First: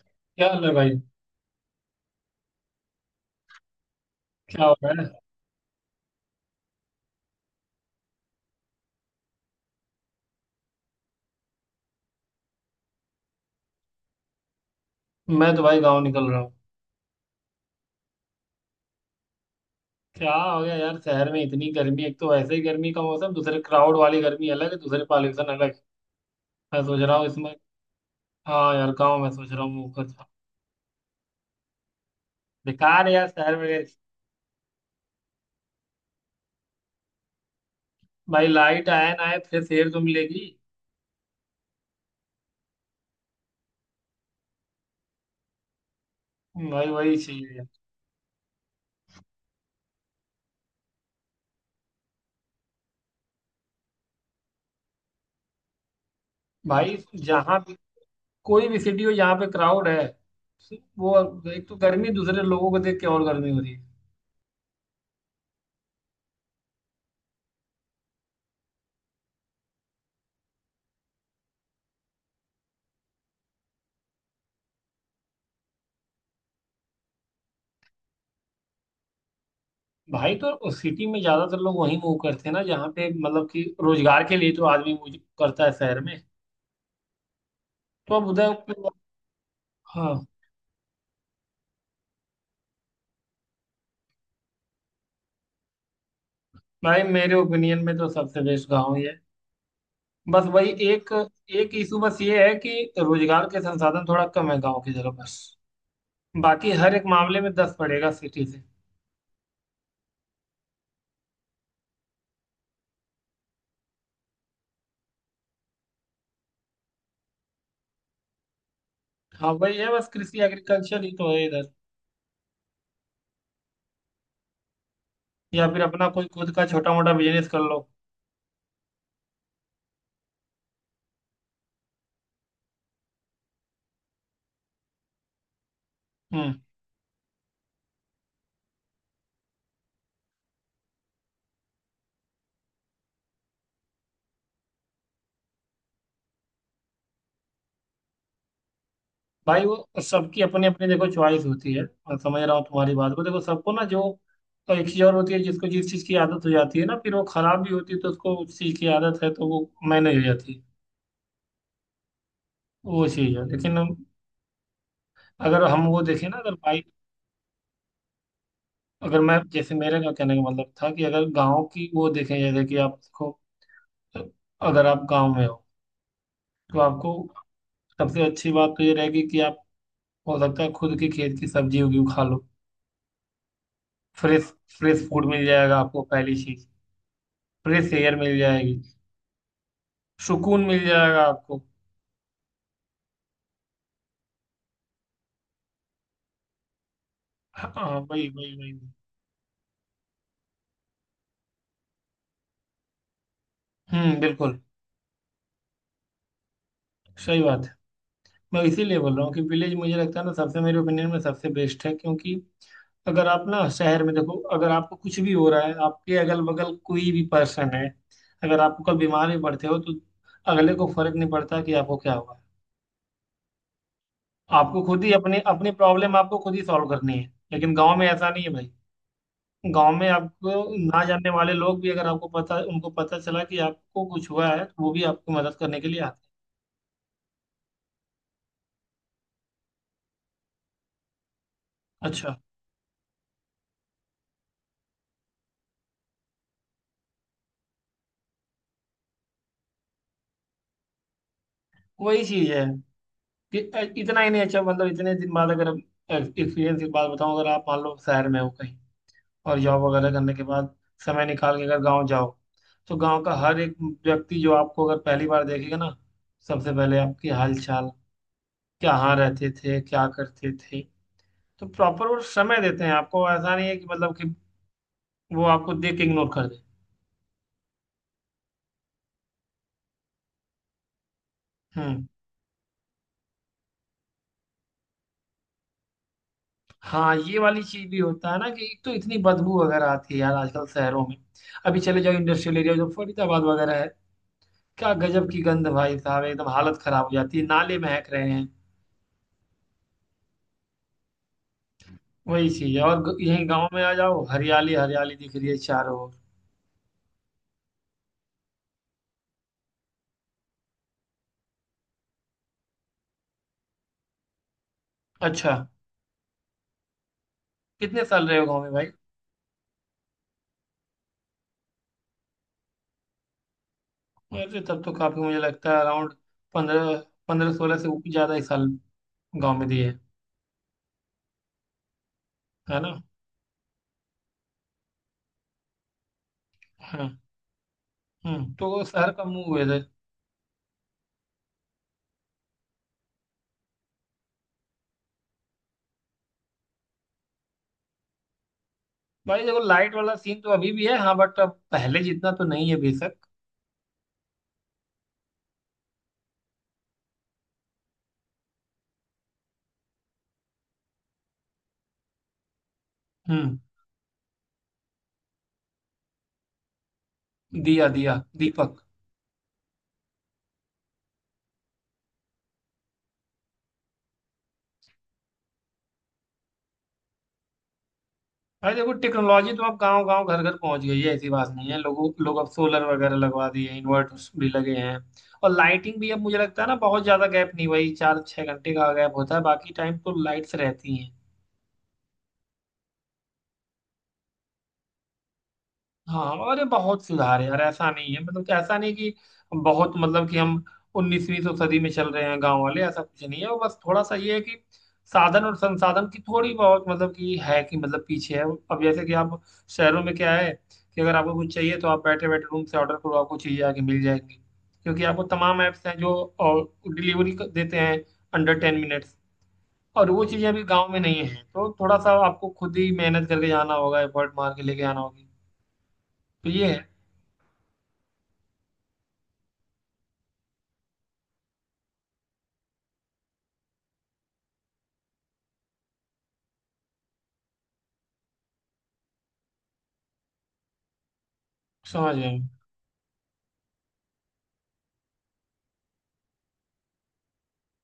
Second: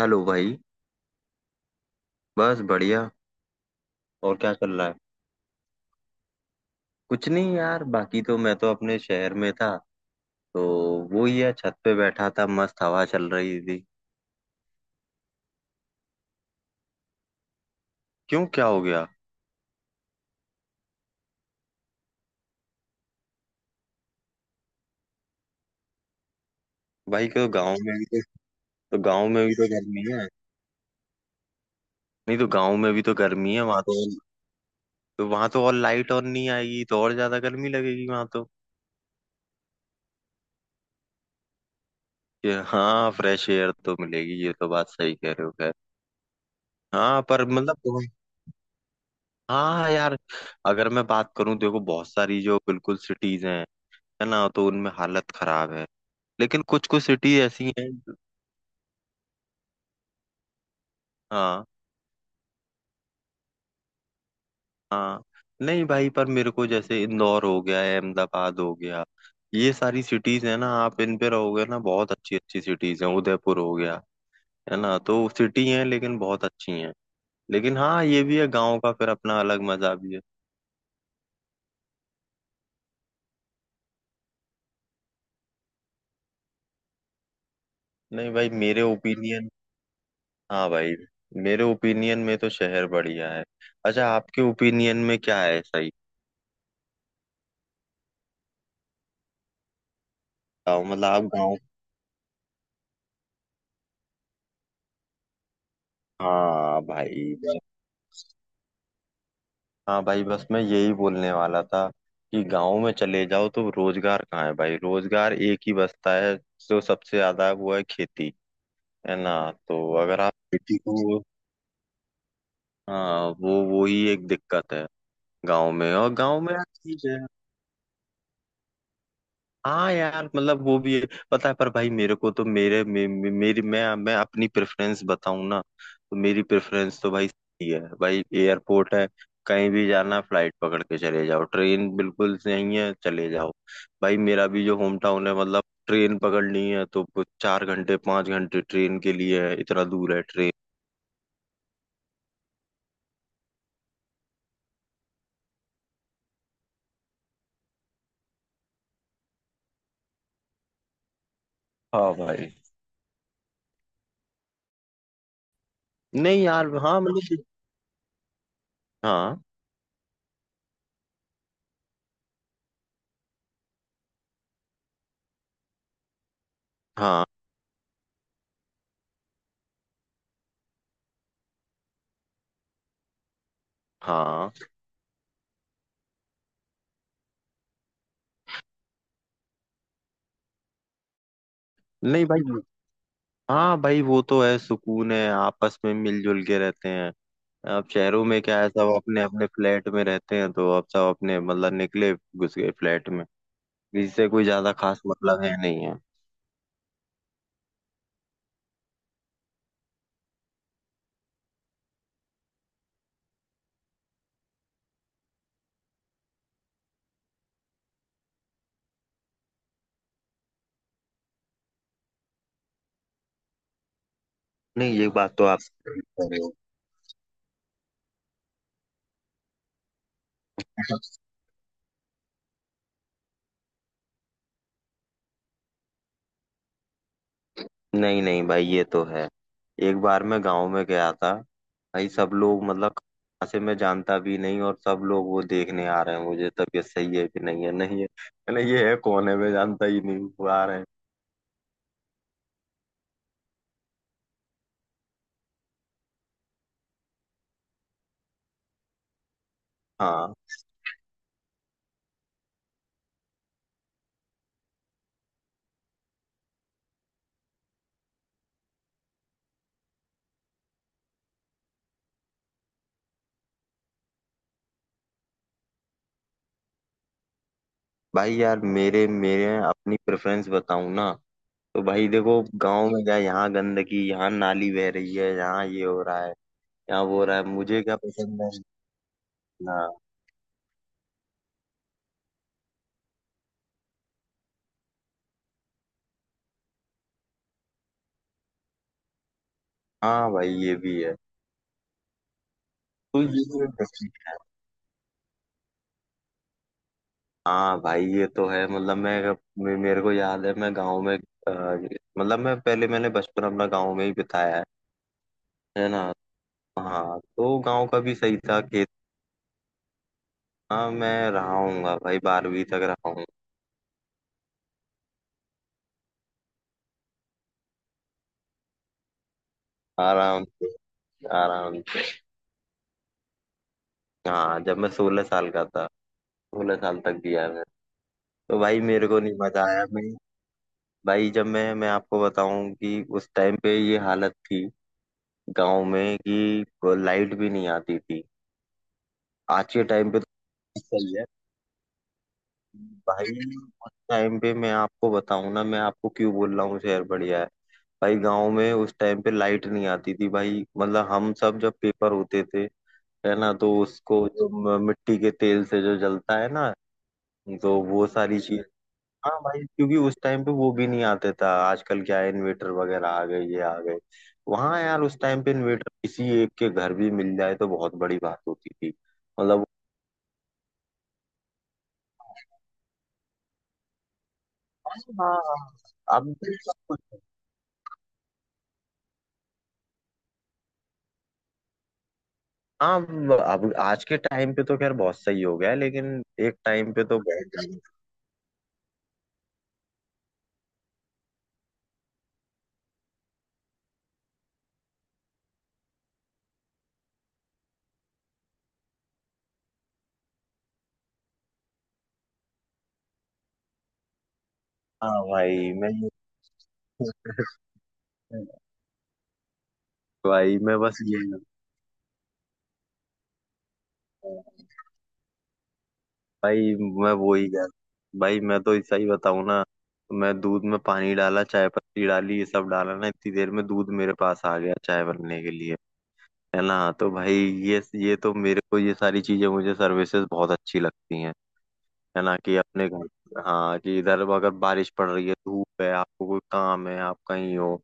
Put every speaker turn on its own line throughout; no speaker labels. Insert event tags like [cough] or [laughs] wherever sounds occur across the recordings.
Hello
क्या
भाई।
हाल है भाई।
बस बढ़िया। और क्या
क्या
चल
हो
रहा है?
रहा
कुछ नहीं यार, बाकी तो मैं तो अपने शहर में था, तो वो ही है, छत पे बैठा था, मस्त हवा चल रही थी।
है। मैं तो भाई गांव निकल रहा हूँ।
क्यों, क्या हो गया?
क्या हो गया यार, शहर में इतनी गर्मी, एक तो वैसे ही गर्मी का मौसम, दूसरे क्राउड वाली गर्मी अलग है, दूसरे पॉल्यूशन अलग है। मैं सोच रहा हूँ
भाई को
इसमें।
गांव में भी
हाँ यार,
तो
गांव
गांव
में
में
सोच
भी
रहा
तो
हूँ मूव
गर्मी
कर जाऊं।
है। नहीं, तो गांव में भी
बेकार है
तो
यार,
गर्मी
शहर
है
में
वहां,
गए।
तो वहां तो और लाइट ऑन नहीं आएगी, तो और ज्यादा गर्मी लगेगी वहां
भाई
तो।
लाइट आए ना आए, फ्रेश एयर तो मिलेगी।
ये, हाँ, फ्रेश एयर तो मिलेगी, ये तो बात सही कह रहे हो। खैर,
भाई वही
हाँ, पर
चाहिए यार।
मतलब, हाँ यार, अगर मैं बात करूं, देखो बहुत सारी जो बिल्कुल सिटीज हैं, है ना, तो उनमें हालत खराब है। लेकिन कुछ
भाई
कुछ सिटी
जहाँ
ऐसी
भी
हैं।
कोई भी सिटी हो जहाँ पे क्राउड है, वो एक
हाँ,
तो गर्मी, दूसरे लोगों को देख के और गर्मी हो रही है।
हाँ। नहीं भाई, पर मेरे को जैसे इंदौर हो गया है, अहमदाबाद हो गया, ये सारी सिटीज है ना, आप इन पे रहोगे ना, बहुत अच्छी अच्छी सिटीज हैं, उदयपुर हो गया, है ना, तो सिटी हैं लेकिन बहुत अच्छी हैं। लेकिन हाँ, ये भी है, गाँव का फिर अपना अलग मजा भी है।
भाई तो उस सिटी में ज्यादातर लोग वहीं मूव करते हैं ना, जहाँ पे मतलब कि रोजगार के लिए तो आदमी मूव करता है शहर में। तो अब
नहीं भाई,
उधर।
मेरे ओपिनियन,
हाँ
हाँ भाई, मेरे ओपिनियन में तो शहर बढ़िया है। अच्छा, आपके ओपिनियन में क्या है? सही
भाई, मेरे ओपिनियन में तो सबसे बेस्ट गाँव ही है। बस वही
बताओ, मतलब
एक,
आप गाँव।
एक इशू बस ये है कि रोजगार के संसाधन थोड़ा कम है गाँव की जगह, बस। बाकी
हाँ
हर एक
भाई।
मामले में दस पड़ेगा सिटी से।
हाँ भाई, बस मैं यही बोलने वाला था कि गांव में चले जाओ तो रोजगार कहाँ है? भाई, रोजगार एक ही बचता है, जो सबसे ज्यादा वो है खेती। है ना,
हाँ वही है
तो
बस,
अगर आप
कृषि
खेती
एग्रीकल्चर ही
को,
तो है इधर।
हाँ वो ही एक दिक्कत है
या
गांव
फिर
में।
अपना
और
कोई
गांव में
खुद
यार
का छोटा
ठीक
मोटा
है।
बिजनेस कर लो।
हाँ यार, मतलब वो भी है, पता है, पर भाई मेरे को तो मेरे मे, मे, मेरी मैं अपनी प्रेफरेंस बताऊं ना, तो मेरी
हम्म।
प्रेफरेंस तो भाई सही है भाई, एयरपोर्ट है, कहीं भी जाना है फ्लाइट पकड़ के चले जाओ, ट्रेन बिल्कुल नहीं है, चले जाओ। भाई मेरा भी जो होम टाउन है, मतलब ट्रेन पकड़नी है तो कुछ 4 घंटे 5 घंटे ट्रेन के लिए है,
भाई वो
इतना दूर है
सबकी
ट्रेन।
अपनी अपनी देखो चॉइस होती है। मैं समझ रहा हूँ तुम्हारी बात को, देखो सबको ना जो, तो एक चीज और होती है जिसको जिस चीज की आदत हो जाती है ना, फिर वो खराब भी होती है। तो उसको उस चीज की आदत है तो वो मैनेज हो जाती है।
हाँ भाई।
वो चीज है, लेकिन अगर हम वो देखें ना,
नहीं
अगर
यार,
भाई,
हाँ मतलब,
अगर मैं
हाँ,
जैसे, मेरे का कहने का मतलब था कि अगर गाँव की वो देखें, जैसे कि आप देखो, अगर आप गाँव में हो तो आपको
हाँ,
सबसे अच्छी बात तो ये रहेगी कि आप, हो सकता है खुद के खेत की सब्जी उगी हुई खा लो। फ्रेश
हाँ,
फ्रेश फूड मिल जाएगा आपको, पहली चीज। फ्रेश एयर मिल जाएगी। सुकून मिल जाएगा आपको।
नहीं भाई। हाँ भाई, वो तो है, सुकून है, आपस में मिलजुल के रहते हैं। अब
हाँ,
शहरों
वही
में
वही
क्या है,
वही।
सब अपने अपने फ्लैट में रहते हैं, तो अब सब अपने मतलब निकले घुस गए फ्लैट में। किसी
हम्म,
से कोई
बिल्कुल।
ज्यादा खास मतलब है नहीं है।
सही बात है। मैं इसीलिए बोल रहा हूँ कि विलेज मुझे लगता है ना, सबसे मेरे ओपिनियन में सबसे बेस्ट है, क्योंकि अगर आप ना शहर में देखो, अगर आपको कुछ भी हो रहा है, आपके अगल बगल कोई भी पर्सन है, अगर आपको कल बीमार भी पड़ते हो तो अगले को फर्क नहीं पड़ता कि आपको क्या हुआ है। आपको
नहीं,
खुद
ये
ही
बात
अपने
तो आप
अपनी
सही
प्रॉब्लम
कह
आपको
रहे हो।
खुद ही सॉल्व करनी है। लेकिन गाँव में ऐसा नहीं है भाई। गाँव में आपको ना जानने वाले लोग भी, अगर आपको पता, उनको पता चला कि आपको कुछ हुआ है, तो वो भी आपकी मदद करने के लिए आते हैं।
नहीं नहीं भाई, ये तो है। एक बार मैं गांव में गया था, भाई सब
अच्छा।
लोग, मतलब कहाँ से, मैं जानता भी नहीं, और सब लोग वो देखने आ रहे हैं मुझे, तबीयत सही है कि नहीं है नहीं है। मैंने ये है कौन है, मैं जानता ही नहीं हूँ, वो आ रहे हैं।
वही चीज है कि इतना ही नहीं, अच्छा मतलब इतने दिन बाद अगर एक्सपीरियंस की बात बताऊं, अगर आप मान लो शहर में हो कहीं और जॉब वगैरह करने
हाँ
के बाद समय निकाल के अगर गांव जाओ, तो गांव का हर एक व्यक्ति जो आपको अगर पहली बार देखेगा ना, सबसे पहले आपकी हाल चाल, कहाँ रहते थे, क्या करते थे, तो प्रॉपर वो समय देते हैं आपको। ऐसा नहीं है कि मतलब कि वो आपको देख के इग्नोर कर दे।
भाई यार, मेरे मेरे अपनी प्रेफरेंस बताऊं ना, तो
हम्म।
भाई देखो गांव में क्या, यहाँ गंदगी, यहाँ नाली बह रही है, यहाँ ये हो रहा है, यहाँ
हाँ,
वो हो रहा
ये
है,
वाली
मुझे
चीज
क्या
भी होता है
पसंद
ना
है
कि एक तो इतनी बदबू
ना।
वगैरह आती है यार आजकल शहरों में। अभी चले जाओ इंडस्ट्रियल एरिया, जो फरीदाबाद वगैरह है, क्या गजब की गंध भाई साहब, एकदम हालत खराब हो जाती है, नाले महक रहे हैं।
हाँ भाई, ये भी है।
वही चीज है। और
तो ये
यहीं
भी
गांव
एक
में आ जाओ, हरियाली हरियाली दिख रही है चारों ओर।
हाँ भाई ये तो है, मतलब मैं, मेरे को याद है, मैं गांव में, मतलब मैं पहले, मैंने बचपन अपना गांव में ही बिताया है
अच्छा,
है ना। हाँ तो गांव का
कितने
भी
साल
सही
रहे हो
था
गाँव में भाई?
खेत। हाँ मैं रहा हूँगा भाई, 12वीं तक रहा हूँ।
अरे तब तो काफी, मुझे लगता है अराउंड पंद्रह पंद्रह 16 से ऊपर ज्यादा ही साल गाँव में दिए।
आराम से, आराम से।
है ना?
हाँ जब मैं 16 साल का था, 16 साल
हाँ।
तक दिया है।
हम्म,
तो
तो
भाई
वो
मेरे
शहर
को
का
नहीं
मुंह हुए
मजा
थे।
आया। मैं भाई जब मैं आपको बताऊं कि उस टाइम पे ये हालत थी गांव में कि लाइट भी नहीं आती थी।
भाई देखो,
आज के
लाइट
टाइम
वाला
पे
सीन
तो
तो अभी भी है
सही
हाँ,
है
बट अब पहले जितना तो नहीं है बेशक।
भाई। उस टाइम पे मैं आपको बताऊं ना, मैं आपको क्यों बोल रहा हूँ शहर बढ़िया है, भाई गांव में उस टाइम पे लाइट नहीं आती थी, भाई मतलब हम सब जब पेपर होते थे, है ना,
हम्म।
तो उसको जो मिट्टी के तेल से जो जलता है ना, तो
दिया,
वो
दिया,
सारी चीज।
दीपक।
हाँ भाई, क्योंकि उस टाइम पे वो भी नहीं आते था, आजकल क्या है इन्वेटर वगैरह आ गए, ये आ गए। वहाँ यार उस टाइम पे इन्वेटर किसी एक के घर भी मिल जाए तो बहुत बड़ी बात होती
भाई देखो,
थी।
टेक्नोलॉजी तो
मतलब,
अब गांव गांव घर घर पहुंच गई है, ऐसी बात नहीं है, लोगों लोग अब सोलर वगैरह लगवा दिए हैं, इन्वर्टर्स भी लगे
हाँ
हैं। और लाइटिंग भी,
हाँ,
अब
अब,
मुझे लगता है ना, बहुत ज्यादा गैप नहीं भाई, 4-6 घंटे का गैप होता है, बाकी टाइम तो लाइट्स रहती हैं।
हाँ, अब आज के टाइम पे तो खैर बहुत सही हो गया है, लेकिन
हाँ,
एक
अरे
टाइम
बहुत
पे तो [laughs]
सुधार है यार,
बहुत।
ऐसा नहीं है मतलब कि, ऐसा नहीं कि बहुत, मतलब कि हम उन्नीसवीं सौ सदी में चल रहे हैं गांव वाले, ऐसा कुछ नहीं है। वो बस थोड़ा सा ये है कि साधन और संसाधन की थोड़ी बहुत मतलब कि है कि, मतलब पीछे है। अब जैसे कि आप, शहरों में क्या है कि अगर आपको कुछ चाहिए तो आप बैठे बैठे रूम से ऑर्डर करो, आपको चीजें आके मिल जाएंगी, क्योंकि
हाँ
आपको तमाम
भाई
ऐप्स हैं
मैं,
जो डिलीवरी
[laughs]
देते हैं अंडर 10 मिनट्स। और वो चीजें
भाई
अभी
मैं
गाँव
बस
में नहीं है, तो थोड़ा सा आपको खुद ही मेहनत करके जाना होगा, एफर्ट मार के
ये,
लेके आना होगी, तो ये
भाई
है।
मैं वो ही कह, भाई मैं तो सही बताऊं ना, तो मैं दूध में पानी डाला, चाय पत्ती डाली, ये सब डाला ना, इतनी देर में दूध मेरे पास आ गया चाय बनने के लिए। है ना, तो भाई ये तो मेरे को ये सारी चीजें, मुझे सर्विसेज बहुत अच्छी लगती हैं।
समझ
है
गए।
ना, कि अपने घर, हाँ, कि इधर अगर बारिश पड़ रही है, धूप है, आपको कोई काम है, आप कहीं हो,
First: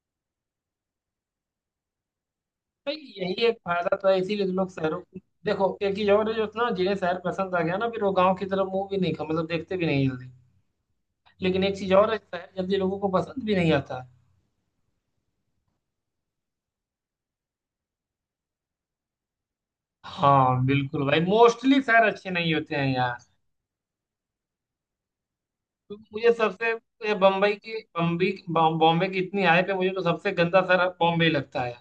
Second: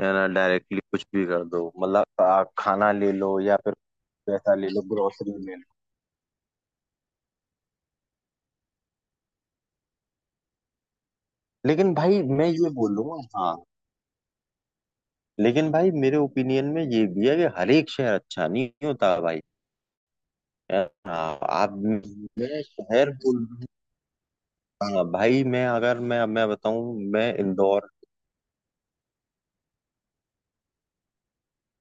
है ना, डायरेक्टली कुछ भी कर दो, मतलब आप खाना
भाई
ले लो,
यही एक
या फिर
फायदा तो है, इसीलिए तो
पैसा ले
लोग
लो,
शहरों को
ग्रोसरी ले लो।
देखो, एक चीज और है जो, ना जिन्हें शहर पसंद आ गया ना, फिर वो गांव की तरफ मुंह भी नहीं खा, मतलब देखते भी नहीं जल्दी। लेकिन एक चीज
लेकिन
और है,
भाई
शहर
मैं ये
जल्दी लोगों को
बोलूंगा,
पसंद भी
हाँ
नहीं आता।
लेकिन भाई, मेरे ओपिनियन में ये भी है कि हर एक शहर अच्छा नहीं होता भाई।
हाँ बिल्कुल भाई,
हाँ आप,
मोस्टली शहर अच्छे नहीं
मैं
होते हैं
शहर
यार।
बोल, हाँ भाई मैं
तो
अगर मैं
मुझे
मैं
सबसे,
बताऊं,
ये
मैं
बम्बई की,
इंदौर,
बम्बई बॉम्बे की, इतनी आय पे मुझे तो सबसे गंदा शहर बॉम्बे लगता है।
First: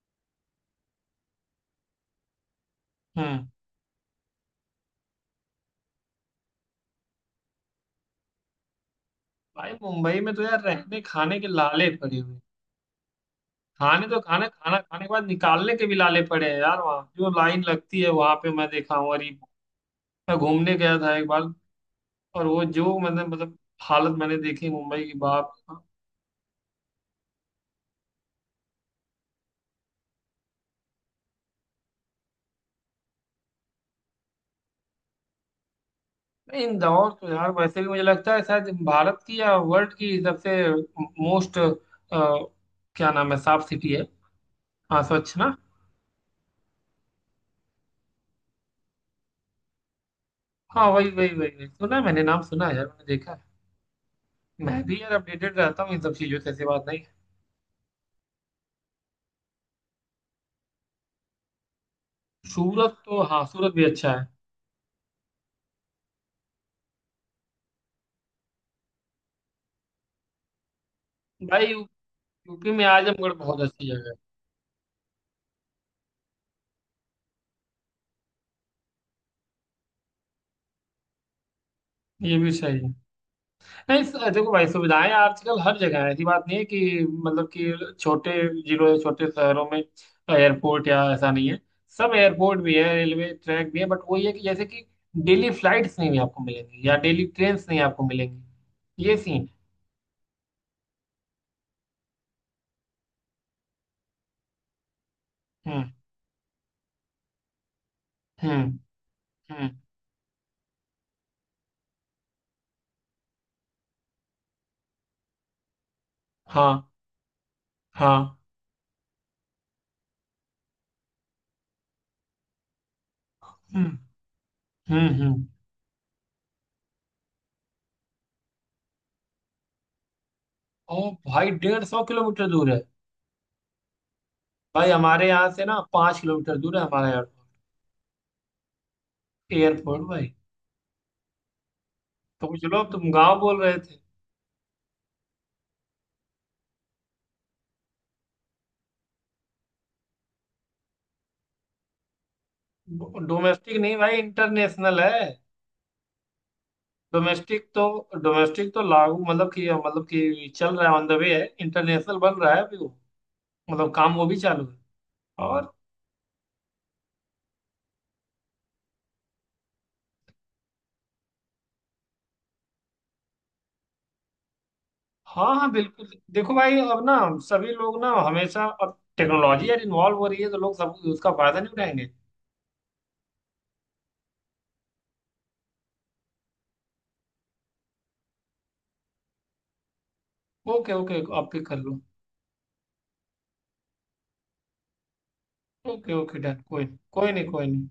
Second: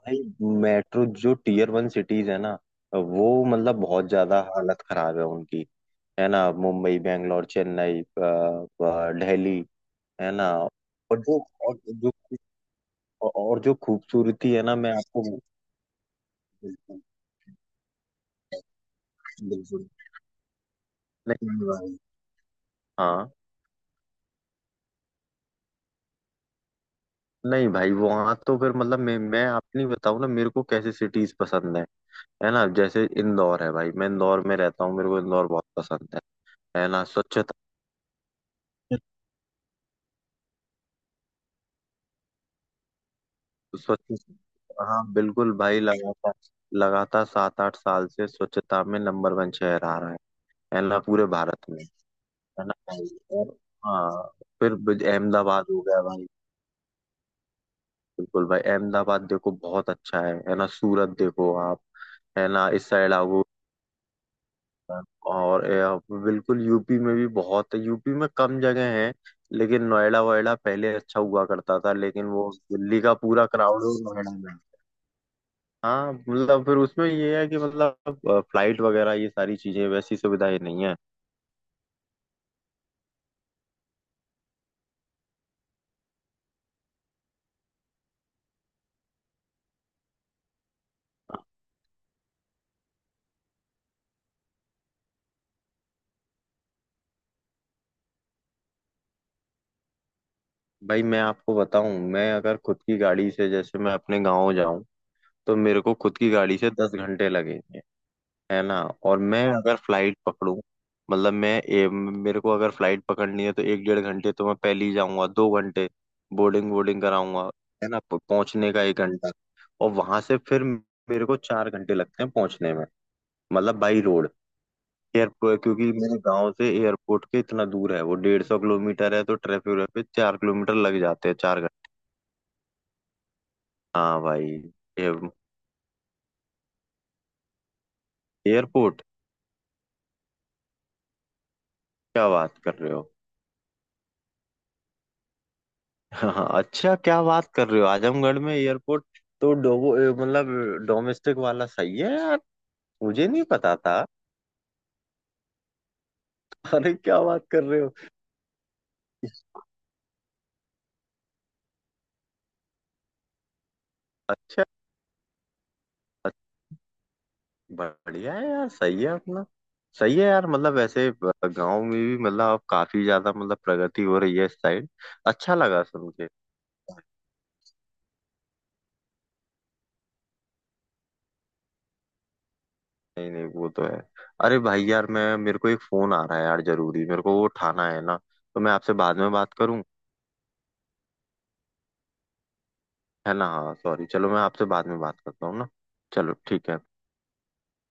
भाई, मेट्रो जो टीयर वन सिटीज है ना, वो
हम्म।
मतलब बहुत ज्यादा हालत खराब है उनकी। है ना, मुंबई, बैंगलोर, चेन्नई, दिल्ली।
भाई मुंबई
है
में तो
ना,
यार रहने
और जो,
खाने के
और
लाले
जो,
पड़े हुए हैं।
और जो
खाने तो, खाना
खूबसूरती है ना,
खाना
मैं
खाने के
आपको
बाद
[laughs]
निकालने के भी लाले पड़े हैं यार, वहाँ
बिल्कुल,
जो लाइन लगती है वहां पे, मैं देखा हूँ, अरे।
बिल्कुल।
मैं घूमने गया था एक बार,
नहीं भाई,
और वो जो मैंने,
हाँ,
मतलब हालत मैंने देखी मुंबई की, बाप रे बाप।
नहीं भाई वहां तो, फिर मतलब मैं अपनी बताऊं ना, मेरे को कैसे सिटीज पसंद है। है ना, जैसे इंदौर है भाई, मैं इंदौर में रहता हूँ, मेरे को इंदौर बहुत पसंद है
नहीं,
है ना,
इंदौर तो यार
स्वच्छता।
वैसे भी मुझे लगता है शायद भारत की या वर्ल्ड की सबसे मोस्ट, क्या नाम है, साफ सिटी है।
स्वच्छ,
हाँ,
हाँ
स्वच्छ
बिल्कुल
ना।
भाई, लगातार, लगातार 7 8 साल से स्वच्छता में नंबर वन शहर आ रहा है
हाँ,
ना,
वही
पूरे
वही वही वही
भारत में,
सुना है, मैंने नाम
है
सुना
ना
है यार, मैंने
भाई।
देखा है।
और, हाँ, फिर
मैं भी यार अपडेटेड
अहमदाबाद हो
रहता हूँ इन
गया
सब
भाई।
चीजों से, ऐसी बात नहीं है।
बिल्कुल भाई, अहमदाबाद देखो बहुत अच्छा है ना, सूरत देखो आप, है ना, इस
सूरत
साइड
तो,
आओ।
हाँ सूरत भी अच्छा है।
और बिल्कुल यूपी में भी बहुत, यूपी में कम जगह है, लेकिन नोएडा वोएडा पहले अच्छा हुआ
भाई
करता था, लेकिन वो
यूपी में
दिल्ली का
आजमगढ़
पूरा
बहुत
क्राउड
अच्छी
हो
जगह।
नोएडा में। हाँ मतलब फिर उसमें ये है कि मतलब फ्लाइट वगैरह ये सारी चीजें, वैसी सुविधाएं नहीं है।
है, ये भी सही है। नहीं देखो भाई, सुविधाएं आजकल हर जगह है, ऐसी बात नहीं है कि मतलब कि छोटे जिलों या छोटे शहरों में एयरपोर्ट या, ऐसा नहीं है। सब एयरपोर्ट भी है, रेलवे ट्रैक भी है, बट वही है कि जैसे कि डेली फ्लाइट्स नहीं भी आपको मिलेंगी, या डेली ट्रेन नहीं आपको मिलेंगी, ये सीन।
भाई मैं आपको बताऊं, मैं अगर खुद की गाड़ी से जैसे मैं अपने गांव जाऊं, तो मेरे
हम्म।
को खुद की गाड़ी से 10 घंटे लगेंगे, है
हम्म।
ना। और मैं
हम्म।
अगर फ्लाइट पकड़ूं, मतलब मैं, मेरे को अगर फ्लाइट पकड़नी है तो एक डेढ़ घंटे तो मैं पहले ही जाऊंगा, 2 घंटे बोर्डिंग
हाँ।
वोर्डिंग कराऊंगा, है ना,
हाँ।
पहुंचने का एक घंटा, और वहां से फिर मेरे को 4 घंटे लगते हैं पहुंचने में, मतलब
हम्म।
बाई रोड,
हम्म। हम्म।
एयरपोर्ट। क्योंकि मेरे गांव से एयरपोर्ट के इतना दूर है, वो 150 किलोमीटर है, तो ट्रैफिक पे 4 किलोमीटर लग
और
जाते हैं,
भाई
चार
डेढ़
घंटे
सौ किलोमीटर दूर है?
हाँ भाई,
भाई हमारे यहाँ से ना 5 किलोमीटर दूर है हमारा एयरपोर्ट।
एयरपोर्ट,
एयरपोर्ट भाई।
क्या
तुम
बात कर
चलो, अब
रहे हो!
तुम गांव बोल रहे थे।
हाँ हाँ, अच्छा क्या बात कर रहे हो, आजमगढ़ में एयरपोर्ट। तो मतलब डोमेस्टिक वाला सही है यार, मुझे नहीं पता
डोमेस्टिक नहीं
था।
भाई, इंटरनेशनल है।
[laughs] अरे क्या बात कर
डोमेस्टिक
रहे
तो,
हो!
डोमेस्टिक तो लागू, मतलब कि चल रहा है, ऑन द वे है, इंटरनेशनल बन रहा है अभी वो, मतलब काम वो भी
अच्छा,
चालू है। और
अच्छा, बढ़िया है यार, सही है अपना। सही है यार, मतलब ऐसे गांव में भी मतलब अब काफी ज्यादा मतलब प्रगति हो रही है इस साइड।
हाँ
अच्छा
हाँ
लगा
बिल्कुल,
सुन के।
देखो भाई, अब ना सभी लोग ना, हमेशा अब टेक्नोलॉजी यार इन्वॉल्व हो रही है, तो लोग सब उसका फायदा नहीं उठाएंगे।
नहीं नहीं, वो तो है। अरे भाई यार, मैं, मेरे को एक फोन आ रहा है यार जरूरी, मेरे को वो उठाना है ना, तो मैं आपसे बाद में बात करूं,
ओके ओके, आप पिक कर लो।
है ना, हाँ सॉरी, चलो मैं आपसे बाद में बात करता हूँ ना।
ओके
चलो
ओके डन,
ठीक है।
कोई, कोई नहीं, कोई नहीं।